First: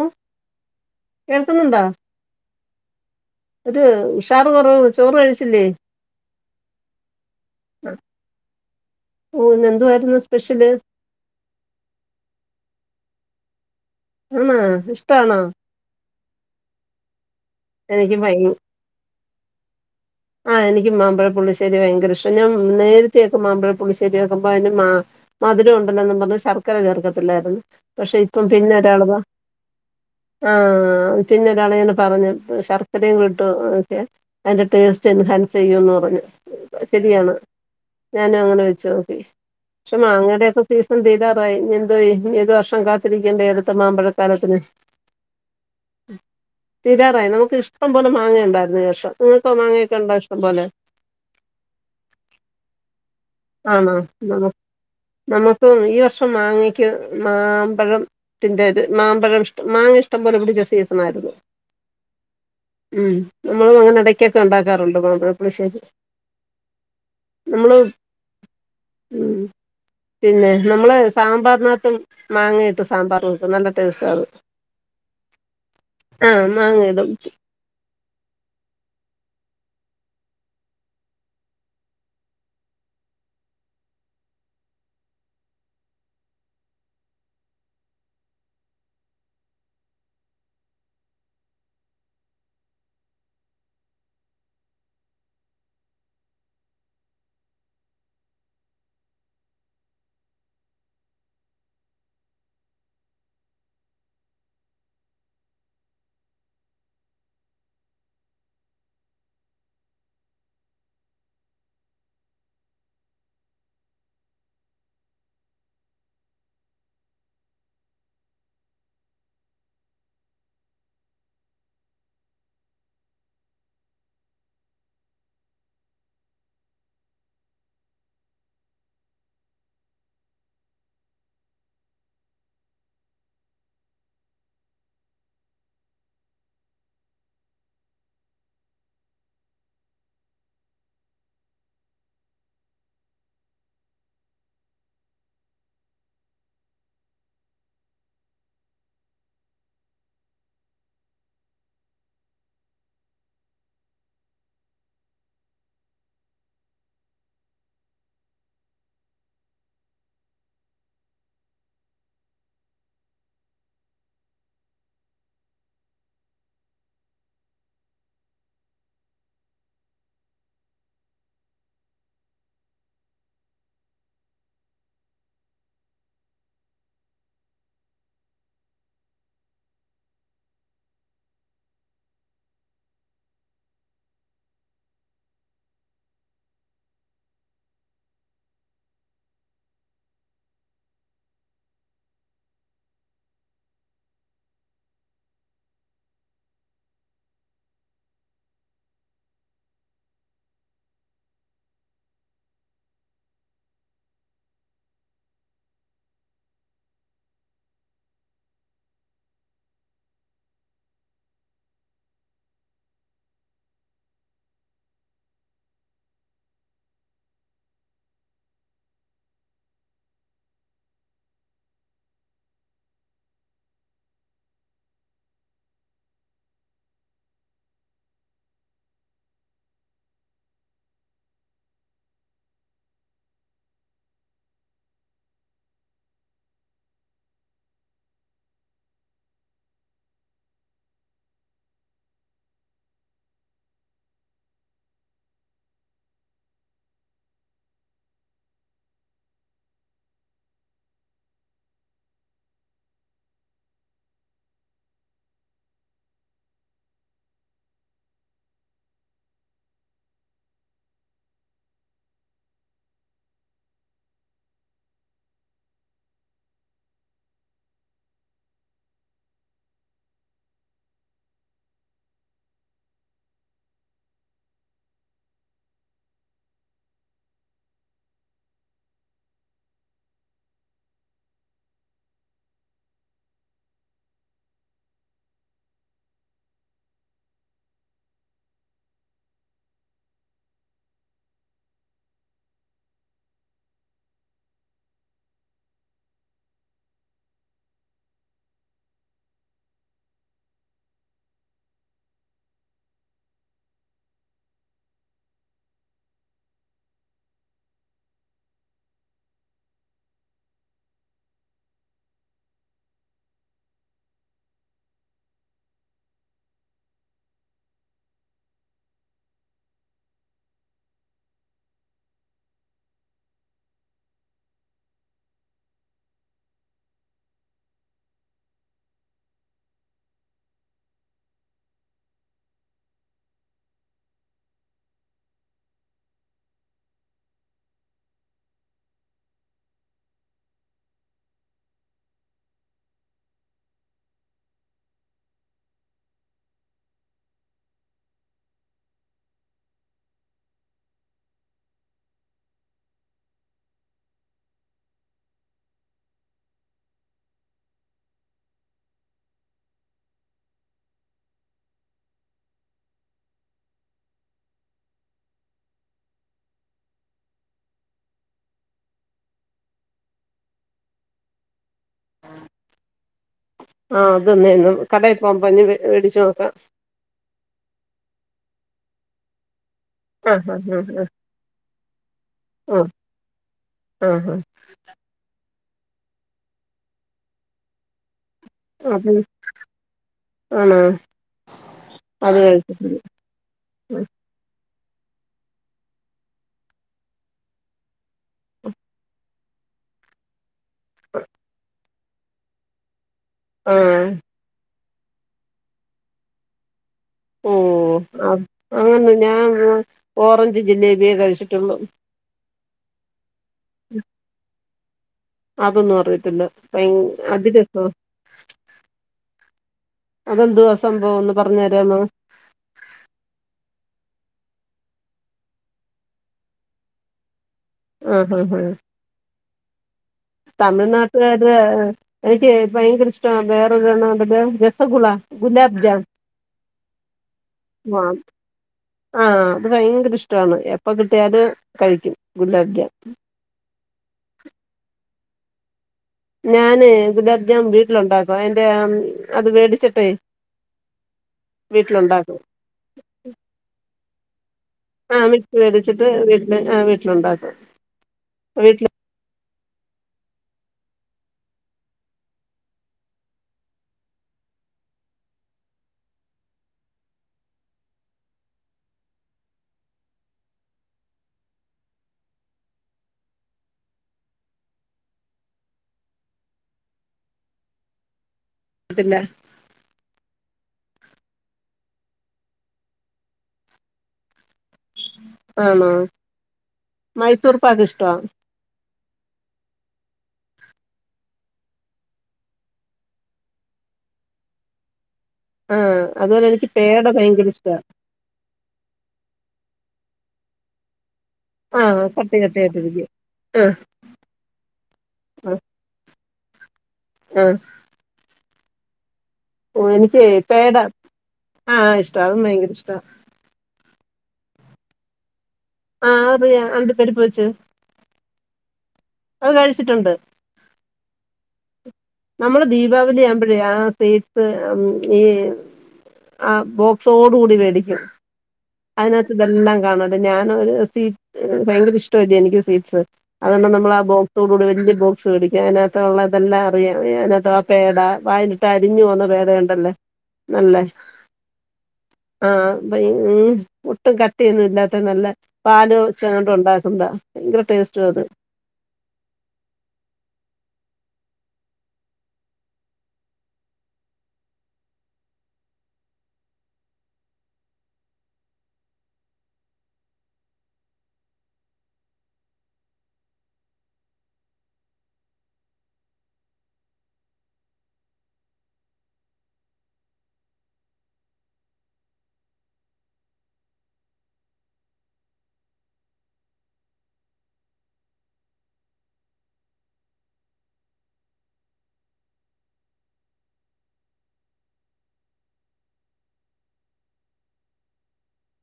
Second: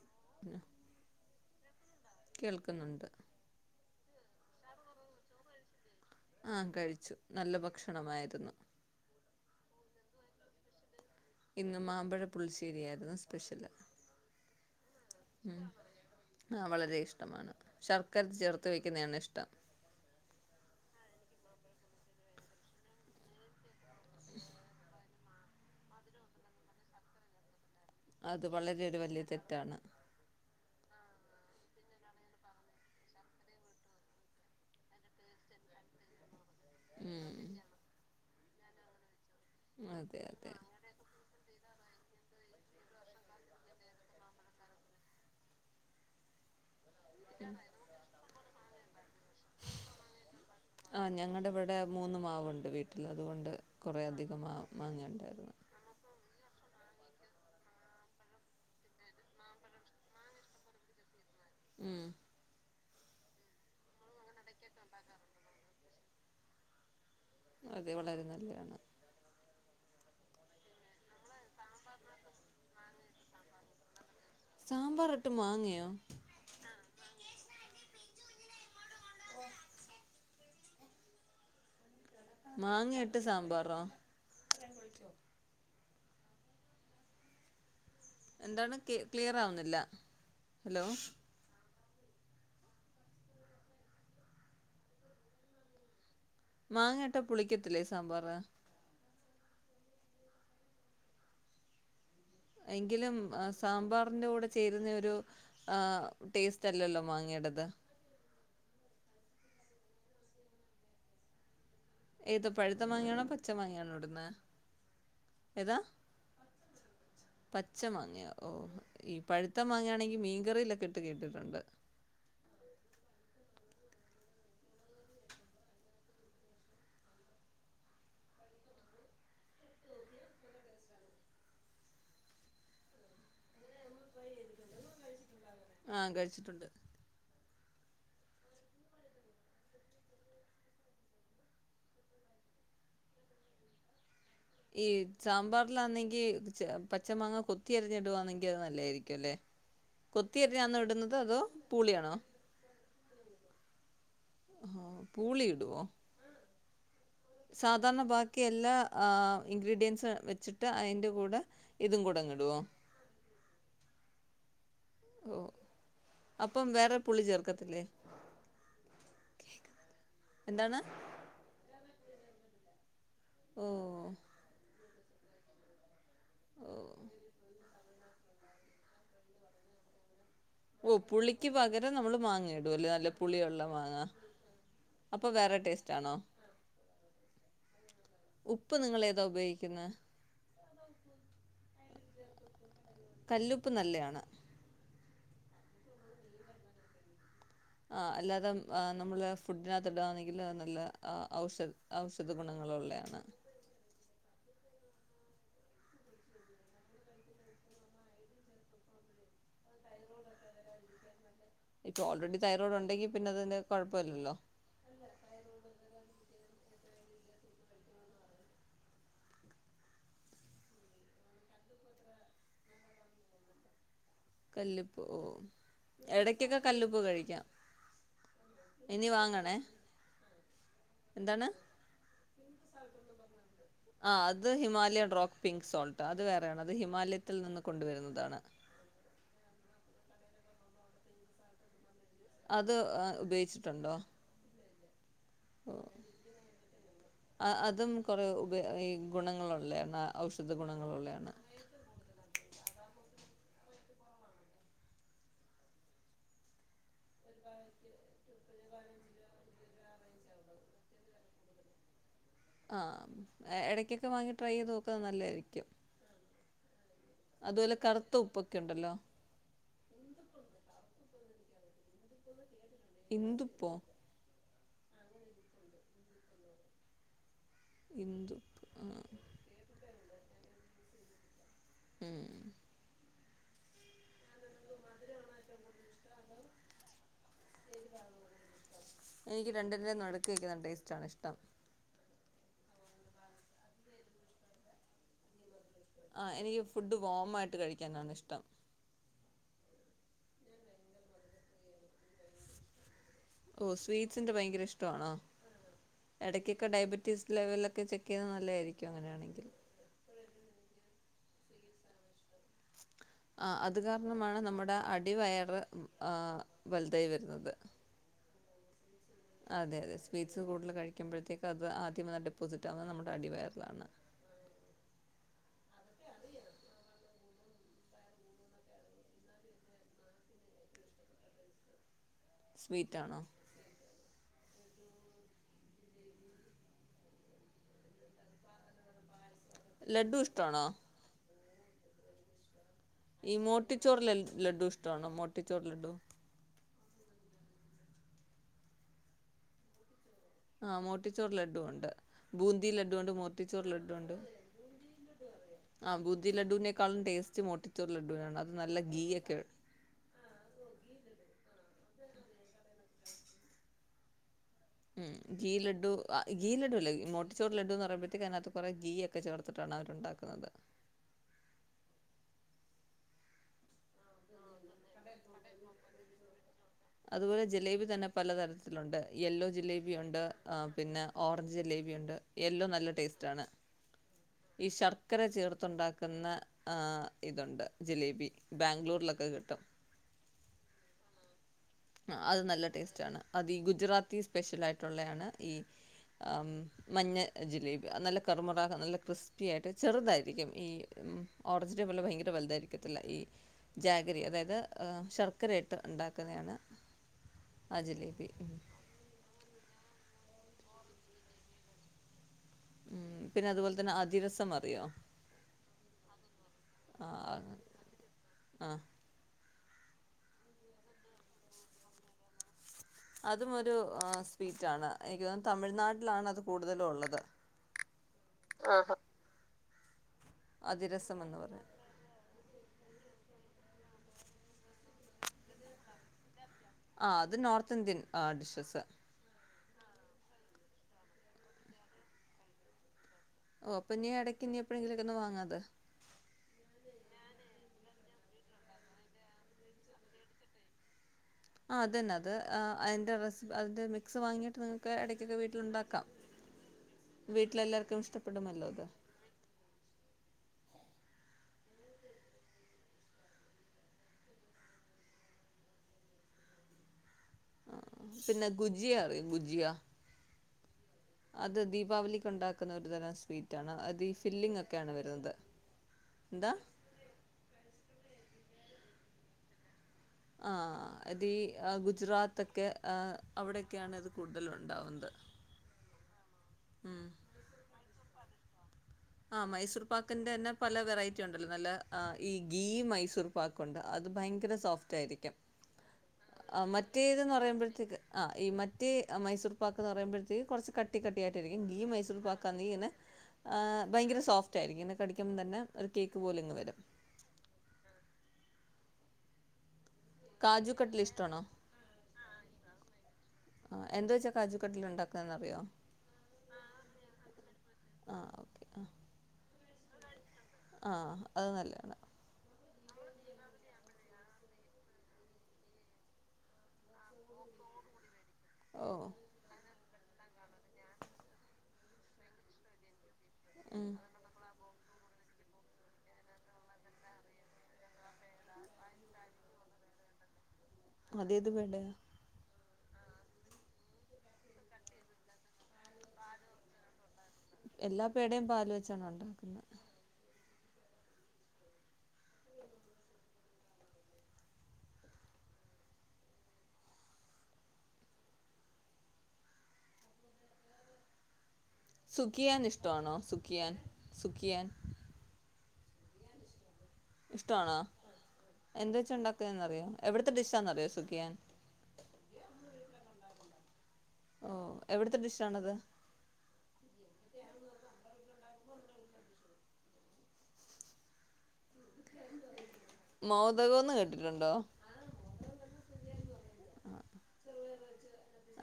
ഉം കേൾക്കുന്നുണ്ടാ കേൾക്കുന്നുണ്ട് ഒരു ഉഷാറ് കൊറവ് ചോറ് കഴിച്ചില്ലേ ആഹ് കഴിച്ചു നല്ല ഭക്ഷണമായിരുന്നു ഓഹ് ഇന്ന് എന്തുവാരുന്നു സ്പെഷ്യല് ഇന്ന് മാമ്പഴ പുളിശ്ശേരിയാരുന്നു സ്പെഷ്യല് ആണോ ഇഷ്ട ആണോ ഉം ആ വളരെ ഇഷ്ടമാണ് എനിക്ക് ശർക്കര ചേർത്ത് വെക്കുന്നതാണ് ഇഷ്ടം ആഹ എനിക്കും മാമ്പഴ പുള്ളിശേരി ഭയങ്കര ഇഷ്ടാ ഞാൻ നേരത്തെയൊക്കെ മാമ്പഴപുള്ളിശ്ശരി ശരിയാക്കുമ്പോ അതിന് മ മധുരം ഉണ്ടല്ലോന്ന് പറഞ്ഞ് ശർക്കര ചേർക്കത്തില്ലായിരുന്നു പക്ഷെ ഇപ്പം അത് പിന്നെ വളരെ ഒരു ഒരാള് ഇതാ വലിയ തെറ്റാണ് ആഹ് പിന്നെ ഒരാള് ന്നോട് പറഞ്ഞു ശർക്കരയും കൂടെ ഇട്ടോക് അതിന്റെ ടേസ്റ്റ് ടേസ്റ്റ് ഇൻഹാൻസ് ചെയ്യുമന്ന് പറഞ്ഞു ശരിയാണ് ഉം ഞാനും അങ്ങനെ വെച്ച് നോക്കി പക്ഷെ അതെ അതെ മാങ്ങടയൊക്കെ സി സീസൺ തീരാറായി ഇനി എന്തോയ്യും ഇനി ഏത് വർഷം കാത്തിരിക്കേണ്ട അടുത്ത മാമ്പഴക്കാലത്തിന് തീരാറായി നമുക്ക് ഇഷ്ടം പോലെ മാങ്ങ ഉണ്ടായിരുന്നു ഈ വർഷം നിങ്ങൾക്കോ മാങ്ങ ക്കെ ഇണ്ടോ ഇഷ്ടം പോലെ ആ ഞങ്ങടെ ഇവടെ മൂന്ന് മാവുണ്ട് വീട്ടിൽ അതുകൊണ്ട് ആണോ കുറേയധികം നമു മാവ് മാങ്ങയുണ്ടായിരുന്നു നമുക്ക് ഈ വർഷം മാങ്ങക്ക് മാമ്പഴം തിന്റേത് മാമ്പഴം ഇഷ്ടം മാങ്ങ ഇഷ്ടം പോലെ ഇണ്ട് [unintelligible] തിനായിരുന്നു ഉം ഉം നമ്മളും അങ്ങനെ ഇടക്കൊക്കെ ഉണ്ടാക്കാറുണ്ട് മാമ്പഴ പുളിശ്ശേരി നമ്മള് അതെ വളരെ നല്ലയാണ് ഉം പിന്നെ നമ്മള് സാമ്പാറിനകത്തും മാങ്ങിയിട്ട് സാമ്പാർ വെക്കും നല്ല ടേസ്റ്റ് അത് സാമ്പാർ ഇട്ട് മാങ്ങയോ ആഹ് മാങ്ങ ഇടും മാങ്ങ ഇട്ട് സാമ്പാറോ എന്താണ് ക്ലിയർ ആവുന്നില്ല ഹലോ മാങ്ങാ ഇട്ട പുളിക്കത്തില്ലേ സാമ്പാർ എങ്കിലും സാമ്പാറിന്റെ കൂടെ ചേരുന്ന ഒരു ആഹ് ടേസ്റ്റ് അല്ലല്ലോ മാങ്ങയുടേത് ഏത് പഴുത്ത മാങ്ങയാണോ പച്ച മാങ്ങണോ ഇടുന്നെ ഏതാ പച്ച മാങ്ങ ഓഹ് ഈ പഴുത്ത മാങ്ങയാണെങ്കിൽ മീൻകറിയിലൊക്കെ ഇട്ട് കേട്ടിട്ടുണ്ട് ആഹ് കഴിച്ചിട്ടുണ്ട് ഈ സാമ്പാറിലാന്നെങ്കി പച്ച മാങ്ങ കൊത്തി അരിഞ്ഞിടുവാന്നെങ്കി അത് നല്ലതായിരിക്കും അല്ലേ കൊത്തിയരിഞ്ഞന്ന ഇടുന്നത് അതോ പൂളിയാണോ ആഹ് പൂളി ഇടുവോ സാധാരണ ബാക്കി എല്ലാ ആ ഇൻഗ്രീഡിയൻസും വെച്ചിട്ട് അതിൻ്റെ കൂടെ ഇതും കൂടെ അങ്ങ് ഇടോ ഓഹ് അപ്പം വേറെ പുളി ചേർക്കത്തില്ലേ എന്താന്ന് ഓഹ് ഓഹ് ഓഹ്പുളിക്ക് പകരം നമ്മള് മാങ്ങ ഇടും അല്ലെ നല്ല പുളിയുള്ള മാങ്ങാ അപ്പൊ വേറെ ടേസ്റ്റ് ആണോ ഉപ്പ് നിങ്ങള് ഏതാ ഉപയോഗിക്കുന്നെ കല്ലുപ്പ് നല്ലയാണ് [inaudible] ആഹ് അല്ലാതെ നമ്മള് ഫുഡിനകത്ത് ഇടുവാണെങ്കില് നല്ല ഔഷധം ഔഷധ ഗുണങ്ങളുള്ളതാണ് ഇപ്പൊ ഓൾറെഡി തൈറോയ്ഡ് ഉണ്ടെങ്കി പിന്നെ അതിന് കൊഴപ്പില്ലല്ലോ കല്ലുപ്പ് ഓഹ് ഇടക്കൊക്കെ കല്ലുപ്പ് കഴിക്കാം ഇനി വാങ്ങണേ എന്താണ് [inaudible] ആ അത് ഹിമാലയൻ റോക്ക് പിങ്ക് സോൾട്ട് അത് വേറെയാണ് അത് ഹിമാലയത്തിൽ നിന്ന് കൊണ്ടുവരുന്നതാണ് അത് ഉപയോഗിച്ചിട്ടുണ്ടോ [inaudible] അതും കുറെ ഉപ ഈ ഗുണങ്ങളുള്ളതാണ് ഔഷധ ഗുണങ്ങളുള്ളതാണ് ഉം ഉം ആഹ് ഇടയ്ക്കൊക്കെ വാങ്ങി ട്രൈ ചെയ്ത് നോക്കുന്നത് നല്ലതായിരിക്കും അതുപോലെ കറുത്ത ഉപ്പൊക്കെ ഉണ്ടല്ലോ ഇന്ദുപ്പോ ഇന്ദുപ്പ് ആഹ് ഉം [inaudible] [unintelligible] എനിക്ക് രണ്ടിന്റേം നടുക്ക് നിക്കുന്ന ടേസ്റ്റാണ് ഇഷ്ടം ആഹ് എനിക്ക് ഫുഡ് വോമായിട്ട് കഴിക്കാനാണ് ഇഷ്ടം ഓഹ് സ്വീറ്റ്സിന്റെ ഭയങ്കര ഇഷ്ടമാണോ ഇടയ്ക്കൊക്കെ ഡയബറ്റീസ് ലെവലൊക്കെ ചെക്ക് ചെയ്യുന്നത് നല്ലതായിരിക്കും അങ്ങനെയാണെങ്കിൽ [inaudible] ആഹ് അത് കാരണമാണ് നമ്മുടെ അടിവയറ് ആ വലുതായി വരുന്നത് അതെ അതെ സ്വീറ്റ്സ് കൂടുതൽ കഴിക്കുമ്പോഴത്തേക്കും അത് ആദ്യം ഡെപ്പോസിറ്റ് ആവുന്നത് നമ്മുടെ അടിവയറിലാണ് സ്വീറ്റ് ആണോ ലഡ്ഡു ഇഷ്ടണോ ഈ മോട്ടിച്ചോറ് ലഡ്ഡു ഇഷ്ടമാണോ മോട്ടിച്ചോറ് ലഡ്ഡു ആഹ് മോട്ടിച്ചോറ് ലഡ്ഡുണ്ട് ബൂന്തി ലഡുണ്ട് മോർട്ടിച്ചോറ് ലഡു ഉണ്ട് ആഹ് ബൂദി ലഡുവിനേക്കാളും ടേസ്റ്റ് മോട്ടിച്ചോറ് ലഡുവിനാണ് അത് നല്ല ഗീ ഒക്കെ ഉണ്ട് ഉം ഗീ ലഡു ആ ഗീ ലഡുഅല്ലേ മോട്ടിച്ചോറ് ലഡു എന്ന് പറയുമ്പഴത്തേക്ക് അതിനകത്ത് കുറേ ഗീ ഒക് ക്കെ ചേർത്തിട്ടാണ് അവരുണ്ടാക്കുന്നത് ആഹ് അതൊന്നെ കടയിൽ പോവുമ്പോ മേടിച്ചു കൊടുക്കാം അതുപോലെ ജിലേബി തന്നെ പലതരത്തിലുണ്ട് യെല്ലോ ജിലേ യുണ്ട് ആ ഹാ ഹാ ഹാ പിന്നെ ഓറഞ്ച് ജലേബിയുണ്ട് യെല്ലോ നല്ല ടേസ്റ്റ് ആണ് ആഹ് ആഹ് ഈ ശർക്കര ചേർത്തുണ്ടാക്കുന്ന ആഹ് ഇതുണ്ട് ജിലേബി ബാംഗ്ലൂർലൊക്കെ കിട്ടും ആണ ആഹ് അത് നല്ല ടേസ്റ്റ് ആണ് അത് ഈ ഗുജറാത്തി സ്പെഷ്യലായിട്ടുള്ളയാണ് ഈ മഞ്ഞ ജിലേബി അത് നല്ല കറ്മുറ നല്ല ക്രിസ്പി ആയിട്ട് ചെറുതായിരിക്കും ഈ ഓറഞ്ചിനെ പോലെ ഭയങ്കര വലുതായിരിക്കത്തില്ല ഈ ആ ജാഗരി അതായത് ശർക്കരയിട്ട് ഉണ്ടാക്കുന്നയാണ് ആഹ് ജിലേബി അങ്ങന്ന് ഞാനെന്നാ ഓറഞ്ച് ജിലേബിയേ കഴിച്ചിട്ടൊള്ളു മ് പിന്നെ അതുപോലെ തന്നെ അതിരസം അറിയോ? അതൊന്നും അറിയത്തില്ല ഭയ ആ അതിരസോ? ആ അതെന്തുവാ സംഭവം ഒന്ന് പറഞ്ഞു തരാമോ? അതുമൊരു സ്വീറ്റാണ് എനിക്ക് തോന്ന്ന്ന് തമിഴ്നാട്ടിലാണ് അത് കൂടുതലും ഉള്ളത് മ്ഹ്ഹ് ഹ് അതിരസം എന്ന് തമിഴ്നാട്ട്കാര്ടെ പറയും എനിക്ക് ഭയങ്കര ഇഷ്ട വേറൊരെണ്ണം ഉണ്ടല്ലോ? രസഗുള, ഗുലാബ് ജാം ആഹ് അത് നോർത്ത് ഇന്ത്യൻ ഡിഷസ് ആഹ് അത് ഭയങ്കര ഇഷ്ടവാണ് എപ്പ കിട്ടിയാലും കഴിക്കും ഗുലാബ്ജ ഓ അപ്പൊ നീ ഇടയ്ക്ക് എനി എപ്പോഴെങ്കിലിരിന്ന് വാങ്ങാത് ഞാന് ഗുലാംജാം വീട്ടിലുണ്ടാക്കും അയിന്റെ അത് മേടിച്ചിട്ടെ ആഹ്‌ അതന്നെ അത് അതിന്റെ റെസിപ്പി അതിന്റെ മിക്സ് വാങ്ങിയിട്ട് നി ഒക്കെ ആ എടക്കൊക്കെ മിക്സ് വീട്ടിലുണ്ടാക്കാം മേടിച്ചിട്ട് വീട്ടിൽ ആ വീട്ടിലുണ്ടാക്കും വീട്ടിലെല്ലാവർക്കും ഇഷ്ടപ്പെടുമല്ലോ അത് വീട്ടിൽ ആഹ് പിന്നെ ഗുജിയാ അറിയോ ഗുജിയാ? അത് ദീപാവലിക്ക് ഉണ്ടാക്കുന്ന ഒരു തരം സ്വീറ്റ് ആണ് അത് ഈ ഫില്ലിങ് ഒക്കെയാണ് വരുന്നത് എന്ത്? അതില്ല ആ അത് ഈ ഗുജറാത്തെക്കെ അവിക്കെയാണ് ഇത് കൂടുതലുണ്ടാവുന്നത് ആണോ മൈസൂർ പാക്ക് ഇഷ്ടെവാ? ആഹ് മൈസൂർ പാക്കിന്റെ തന്നെ പല വെറൈറ്റി ഉണ്ടല്ലോ നല്ല ഈ ഗീ മൈസൂർ പാക്കുണ്ട് അത് ഭയങ്കര സോഫ്റ്റ് ആയിരിക്കും ആഹ് അതുപോലെ ആഹ് എനിക്ക് പേട മറ്റേതെന്ന് ഭയങ്കര ഇഷ്ട്ടെവാ പറയുമ്പോഴത്തേക്ക് ആഹ് ഈ മറ്റേ മൈസൂർ പാക്ക്ന്ന് പറയുമ്പോഴത്തേക്ക് കൊറച്ച് കട്ടി കട്ടി കട്ടിയായിട്ടിരിക്കും ഗീ ആഹ് മൈസൂർ കട്ടി പക്കാണിങ്ങനെ കട്ടിയായിട്ടിരിക്കും ആഹ് ഭയങ്കര സോഫ് റ്റായിരിക്കും ഇങ്ങനെ കടിക്കുമ്പോ തന്നെ ആഹ് അത് കേക്ക് പോലെ ഇങ്ങ് വരും ആഹ് ഓ എനിക്ക് കാജു പേട കട്ട്ലി ഇഷ്ടമാണോ ആ ഇഷ്ടവാ അതും ഭയങ്കര ഇഷ്ട ആ എന്ത് വെച്ചാ കാജു കട്ടില് ഉണ്ടാക്കാന്നറിയോ? ആഹ് അറിയാ അണ്ടപ്പരിപ്പ് വെച്ച് ആഹ് ഓക്കെ അത് കഴിച്ചിട്ടുണ്ട് ആഹ് അത് നല്ലാണ് നമ്മള് ദീപാവലി ആവുമ്പഴേ ആഹ് സ്വീറ്റ്സ് മം ഈ ആഹ് ബോ ക്സോടു കൂടി മേടിക്കും ഓഹ് അതിനാത്ത് ഇതെല്ലാം കാണും അപ്പം ഞാനൊരു സ്വീറ്റ് ഏഹ് ഭയങ്കര ഇഷ്ടവല്ലെ എനിക്ക് സ്വീറ്റ്സ് അതുകൊണ്ട് ഉം നമ്മളാ ബോക്സോടൂടി വല്യ ബോക്സ് മേടിക്കും അതിനാത്ത് ഒള്ളതെല്ലാം അറിയാം ഏഹ് അതിനാത്താ പേട വായിലിട്ടാ അലിഞ്ഞു പോന്ന പേടയൊണ്ടല്ലോ നല്ലെ അതേത് പേടേയാ? ആഹ് ഇപ ഈ ഉം ഒട്ടും കട്ടിയൊന്നും ഇല്ലാത്ത നല്ല പാലോ വെച്ചൊ എങ്ങാണ്ട് ഒണ്ടാക്കുന്ന്താ ഭയങ്കര എല്ലാ ടേസ്റ്റുവാ അത് പേടയും പാല് വെച്ചാണ് ഒണ്ടാക്കുന്നെ സുഖിയാൻ ഇഷ്ടവാണോ? സുഖിയാൻ സുഖിയാൻ ഇഷ്ടവാണോ? എന്ത് വെച്ചാ ഒണ്ടാക്കുന്നെന്ന് അറിയോ? എവിടുത്തെ ഡിഷാന്നറിയോ സുഖിയാൻ? ഓഹ് എവിടത്തെ ഡിഷാണത്? [inaudible] മോതകോന്ന് കേട്ടിട്ടൊണ്ടോ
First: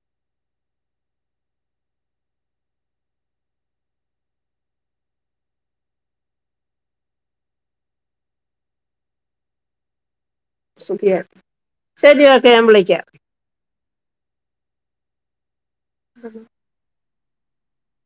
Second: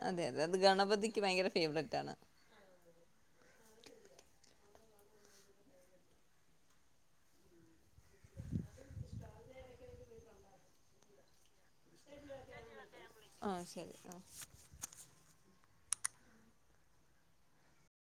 അതെ അതെ അത് ഗണപതിക്ക് ഭയങ്കര ഫേവറേറ്റാണ് സുഖിയാൻ ശെരി കേട്ടോ ഞാൻ വിളിക്കാം ആഹ് ശെരി ആഹ് [unintelligible]